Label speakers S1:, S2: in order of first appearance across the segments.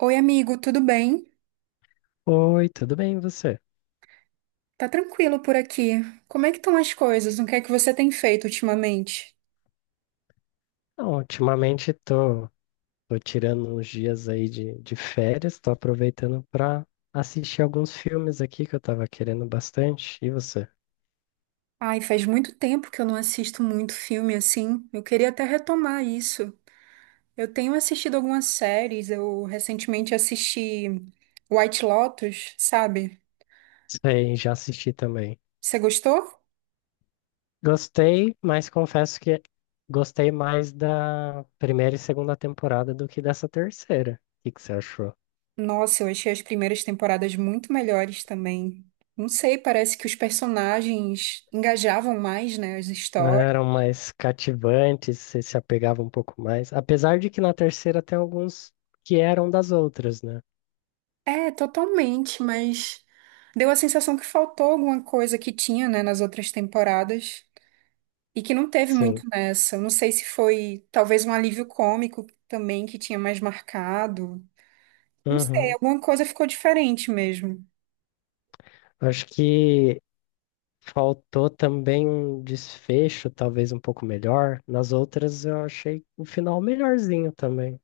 S1: Oi, amigo, tudo bem?
S2: Oi, tudo bem e você?
S1: Tá tranquilo por aqui. Como é que estão as coisas? O que é que você tem feito ultimamente?
S2: Não, ultimamente tô tirando uns dias aí de férias, tô aproveitando pra assistir alguns filmes aqui que eu tava querendo bastante. E você?
S1: Ai, faz muito tempo que eu não assisto muito filme assim. Eu queria até retomar isso. Eu tenho assistido algumas séries. Eu recentemente assisti White Lotus, sabe?
S2: Sei, já assisti também.
S1: Você gostou?
S2: Gostei, mas confesso que gostei mais da primeira e segunda temporada do que dessa terceira. O que que você achou?
S1: Nossa, eu achei as primeiras temporadas muito melhores também. Não sei, parece que os personagens engajavam mais, né, as
S2: Não
S1: histórias.
S2: eram mais cativantes, você se apegava um pouco mais. Apesar de que na terceira tem alguns que eram das outras, né?
S1: É, totalmente, mas deu a sensação que faltou alguma coisa que tinha, né, nas outras temporadas e que não teve muito
S2: Sim.
S1: nessa. Não sei se foi talvez um alívio cômico também que tinha mais marcado. Não sei,
S2: Uhum.
S1: alguma coisa ficou diferente mesmo.
S2: Acho que faltou também um desfecho, talvez um pouco melhor. Nas outras, eu achei o final melhorzinho também.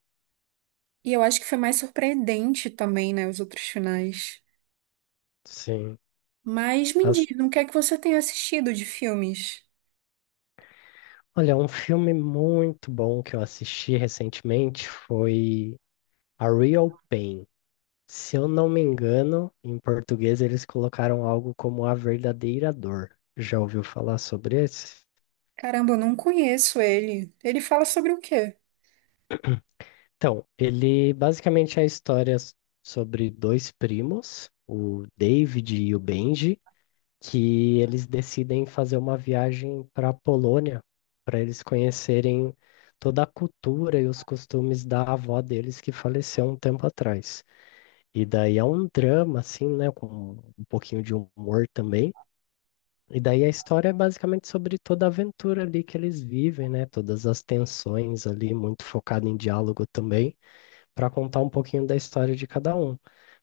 S1: E eu acho que foi mais surpreendente também, né, os outros finais.
S2: Sim.
S1: Mas me
S2: As...
S1: diz, o que é que você tem assistido de filmes?
S2: Olha, um filme muito bom que eu assisti recentemente foi A Real Pain. Se eu não me engano, em português eles colocaram algo como A Verdadeira Dor. Já ouviu falar sobre esse?
S1: Caramba, eu não conheço ele. Ele fala sobre o quê?
S2: Então, ele basicamente é a sobre dois primos, o David e o Benji, que eles decidem fazer uma viagem para a Polônia, para eles conhecerem toda a cultura e os costumes da avó deles que faleceu um tempo atrás. E daí é um drama, assim, né, com um pouquinho de humor também. E daí a história é basicamente sobre toda a aventura ali que eles vivem, né, todas as tensões ali, muito focado em diálogo também para contar um pouquinho da história de cada um.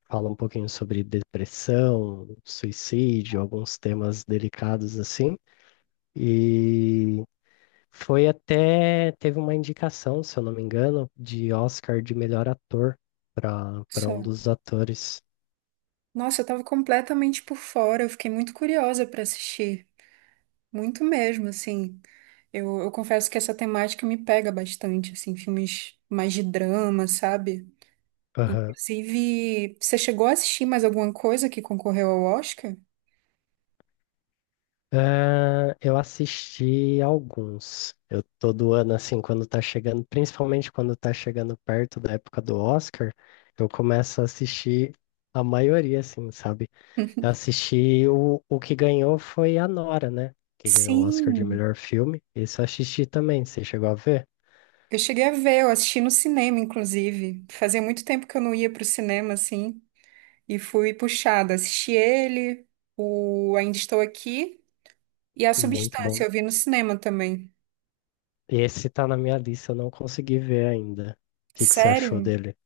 S2: Fala um pouquinho sobre depressão, suicídio, alguns temas delicados assim. E foi até, teve uma indicação, se eu não me engano, de Oscar de melhor ator para um
S1: Só.
S2: dos atores.
S1: Nossa, eu tava completamente por fora, eu fiquei muito curiosa pra assistir, muito mesmo, assim. Eu confesso que essa temática me pega bastante, assim, filmes mais de drama, sabe?
S2: Aham.
S1: Inclusive, você chegou a assistir mais alguma coisa que concorreu ao Oscar?
S2: Ah, eu assisti alguns. Eu todo ano, assim, quando tá chegando, principalmente quando tá chegando perto da época do Oscar, eu começo a assistir a maioria, assim, sabe? Eu assisti o que ganhou foi a Nora, né? Que ganhou o Oscar de
S1: Sim,
S2: melhor filme. Esse eu assisti também. Você chegou a ver?
S1: eu cheguei a ver, eu assisti no cinema, inclusive. Fazia muito tempo que eu não ia pro cinema, assim, e fui puxada. Assisti ele, o Ainda Estou Aqui e A
S2: Muito
S1: Substância,
S2: bom.
S1: eu vi no cinema também.
S2: Esse tá na minha lista, eu não consegui ver ainda. O que que você achou
S1: Sério?
S2: dele?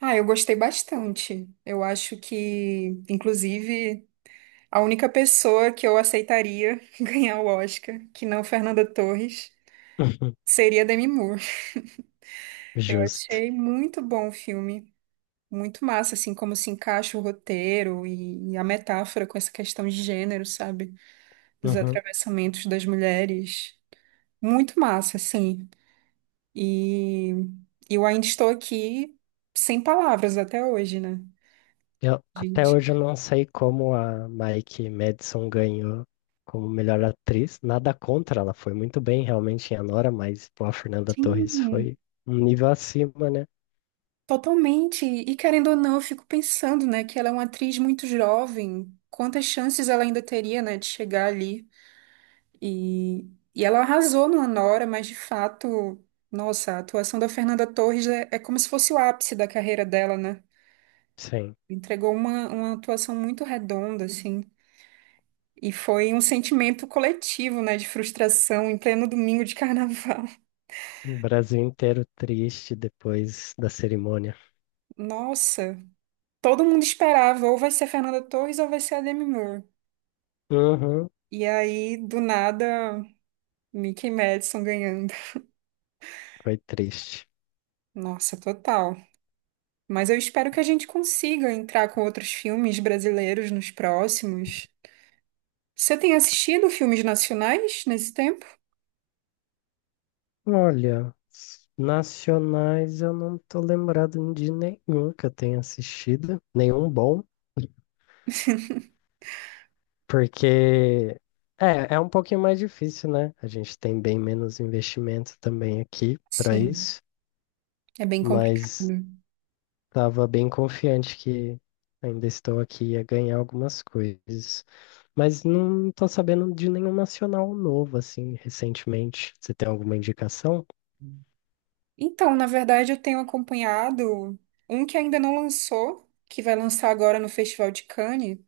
S1: Ah, eu gostei bastante. Eu acho que, inclusive, a única pessoa que eu aceitaria ganhar o Oscar, que não Fernanda Torres,
S2: Uhum.
S1: seria Demi Moore. Eu
S2: Justo.
S1: achei muito bom o filme, muito massa, assim, como se encaixa o roteiro e a metáfora com essa questão de gênero, sabe? Dos
S2: Uhum.
S1: atravessamentos das mulheres. Muito massa, assim. E eu ainda estou aqui sem palavras até hoje, né?
S2: Eu, até
S1: Gente.
S2: hoje eu não sei como a Mike Madison ganhou como melhor atriz. Nada contra, ela foi muito bem realmente em Anora, mas pô, a Fernanda Torres foi
S1: Sim.
S2: um nível acima, né?
S1: Totalmente. E querendo ou não, eu fico pensando, né, que ela é uma atriz muito jovem. Quantas chances ela ainda teria, né, de chegar ali? E, e ela arrasou no Anora, mas de fato, nossa, a atuação da Fernanda Torres é, é como se fosse o ápice da carreira dela, né?
S2: Sim.
S1: Entregou uma atuação muito redonda, assim. E foi um sentimento coletivo, né, de frustração em pleno domingo de carnaval.
S2: O Brasil inteiro triste depois da cerimônia.
S1: Nossa, todo mundo esperava, ou vai ser a Fernanda Torres ou vai ser a Demi Moore.
S2: Uhum,
S1: E aí, do nada. Mickey Madison ganhando.
S2: foi triste.
S1: Nossa, total. Mas eu espero que a gente consiga entrar com outros filmes brasileiros nos próximos. Você tem assistido filmes nacionais nesse tempo?
S2: Olha, s- nacionais eu não tô lembrado de nenhum que eu tenha assistido, nenhum bom, porque é um pouquinho mais difícil, né? A gente tem bem menos investimento também aqui para
S1: Sim,
S2: isso,
S1: é bem
S2: mas
S1: complicado.
S2: tava bem confiante que ainda estou aqui a ganhar algumas coisas. Mas não tô sabendo de nenhum nacional novo, assim, recentemente. Você tem alguma indicação?
S1: Então, na verdade, eu tenho acompanhado um que ainda não lançou, que vai lançar agora no Festival de Cannes,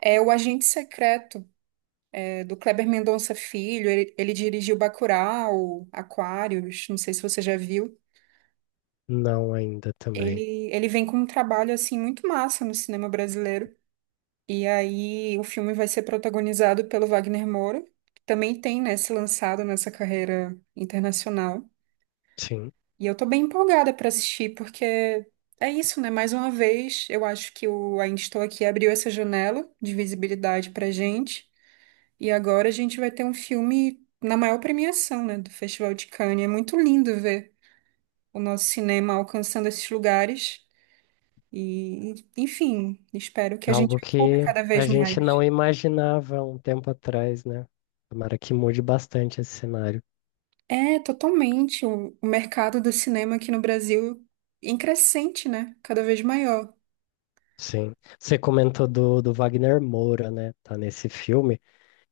S1: é O Agente Secreto, é, do Kleber Mendonça Filho. Ele dirigiu Bacurau, Aquários, não sei se você já viu.
S2: Não ainda também.
S1: Ele vem com um trabalho assim muito massa no cinema brasileiro. E aí o filme vai ser protagonizado pelo Wagner Moura, que também tem, né, se lançado nessa carreira internacional.
S2: Sim.
S1: E eu tô bem empolgada para assistir, porque é isso, né? Mais uma vez, eu acho que o Ainda Estou Aqui abriu essa janela de visibilidade pra gente. E agora a gente vai ter um filme na maior premiação, né, do Festival de Cannes. É muito lindo ver o nosso cinema alcançando esses lugares. E, enfim, espero que a gente
S2: Algo
S1: ocupe
S2: que
S1: cada
S2: a
S1: vez
S2: gente
S1: mais.
S2: não imaginava um tempo atrás, né? Tomara que mude bastante esse cenário.
S1: É, totalmente. O mercado do cinema aqui no Brasil em crescente, né? Cada vez maior.
S2: Sim. Você comentou do Wagner Moura, né? Tá nesse filme.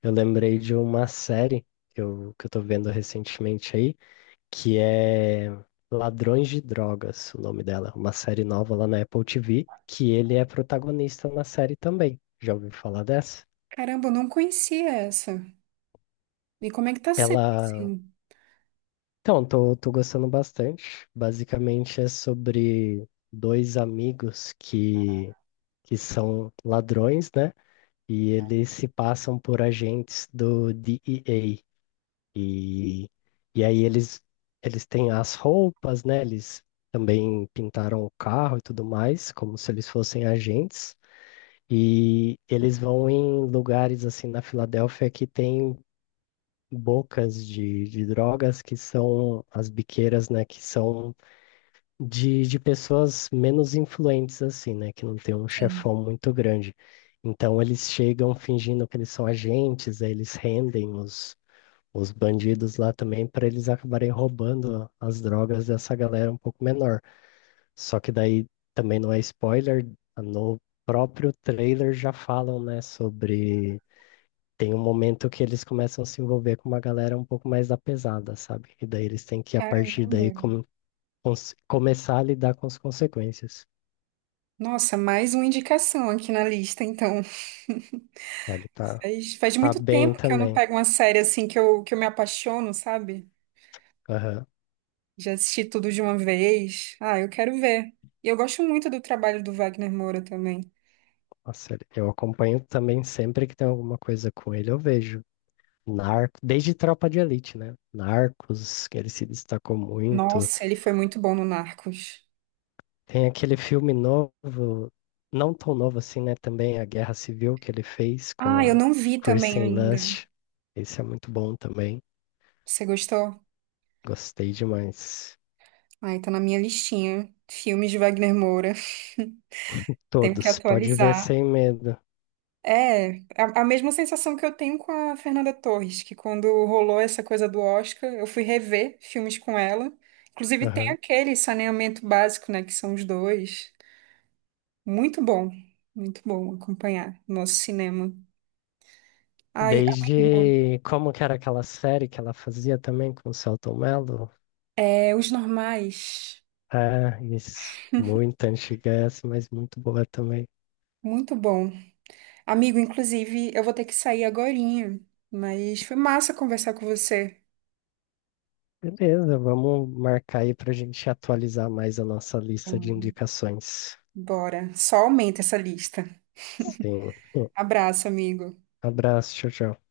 S2: Eu lembrei de uma série que eu tô vendo recentemente aí, que é Ladrões de Drogas, o nome dela, uma série nova lá na Apple TV, que ele é protagonista na série também. Já ouviu falar dessa?
S1: Caramba, eu não conhecia essa. E como é que tá sendo assim?
S2: Ela. Então, tô gostando bastante. Basicamente é sobre dois amigos que são ladrões, né? E eles se passam por agentes do DEA. E, e aí eles, eles têm as roupas, né? Eles também pintaram o carro e tudo mais, como se eles fossem agentes. E eles vão em lugares assim na Filadélfia que tem bocas de drogas, que são as biqueiras, né? Que são de pessoas menos influentes, assim, né? Que não tem um
S1: Sim.
S2: chefão muito grande. Então eles chegam fingindo que eles são agentes, aí eles rendem os bandidos lá também para eles acabarem roubando as drogas dessa galera um pouco menor. Só que daí também não é spoiler, no próprio trailer já falam, né, sobre, tem um momento que eles começam a se envolver com uma galera um pouco mais da pesada, sabe? E daí eles têm que, a partir daí,
S1: Caramba.
S2: começar a lidar com as consequências.
S1: Nossa, mais uma indicação aqui na lista, então.
S2: É, ele
S1: Faz
S2: tá
S1: muito
S2: bem
S1: tempo que eu não
S2: também.
S1: pego uma série assim que eu me apaixono, sabe?
S2: Aham.
S1: Já assisti tudo de uma vez. Ah, eu quero ver. E eu gosto muito do trabalho do Wagner Moura também.
S2: Nossa, ele, eu acompanho também sempre que tem alguma coisa com ele, eu vejo. Narco, desde Tropa de Elite, né? Narcos, que ele se destacou muito.
S1: Nossa, ele foi muito bom no Narcos.
S2: Tem aquele filme novo, não tão novo assim, né? Também a Guerra Civil que ele fez com
S1: Ah, eu
S2: a
S1: não vi também
S2: Kirsten
S1: ainda.
S2: Dunst. Esse é muito bom também.
S1: Você gostou?
S2: Gostei demais.
S1: Ai, tá na minha listinha. Filmes de Wagner Moura. Tenho que
S2: Todos, pode ver
S1: atualizar.
S2: sem medo.
S1: É, a mesma sensação que eu tenho com a Fernanda Torres, que quando rolou essa coisa do Oscar, eu fui rever filmes com ela. Inclusive tem
S2: Aham.
S1: aquele Saneamento Básico, né, que são os dois. Muito bom, muito bom acompanhar o nosso cinema. Ai, amigo,
S2: Desde, como que era aquela série que ela fazia também com o Selton Mello?
S1: é, Os Normais,
S2: Ah, isso. Muito antiga essa, mas muito boa também.
S1: muito bom. Amigo, inclusive, eu vou ter que sair agorinha, mas foi massa conversar com você.
S2: Beleza, vamos marcar aí para a gente atualizar mais a nossa lista de
S1: Hum,
S2: indicações.
S1: Bora, só aumenta essa lista.
S2: Sim. Um
S1: Abraço, amigo.
S2: abraço, tchau, tchau.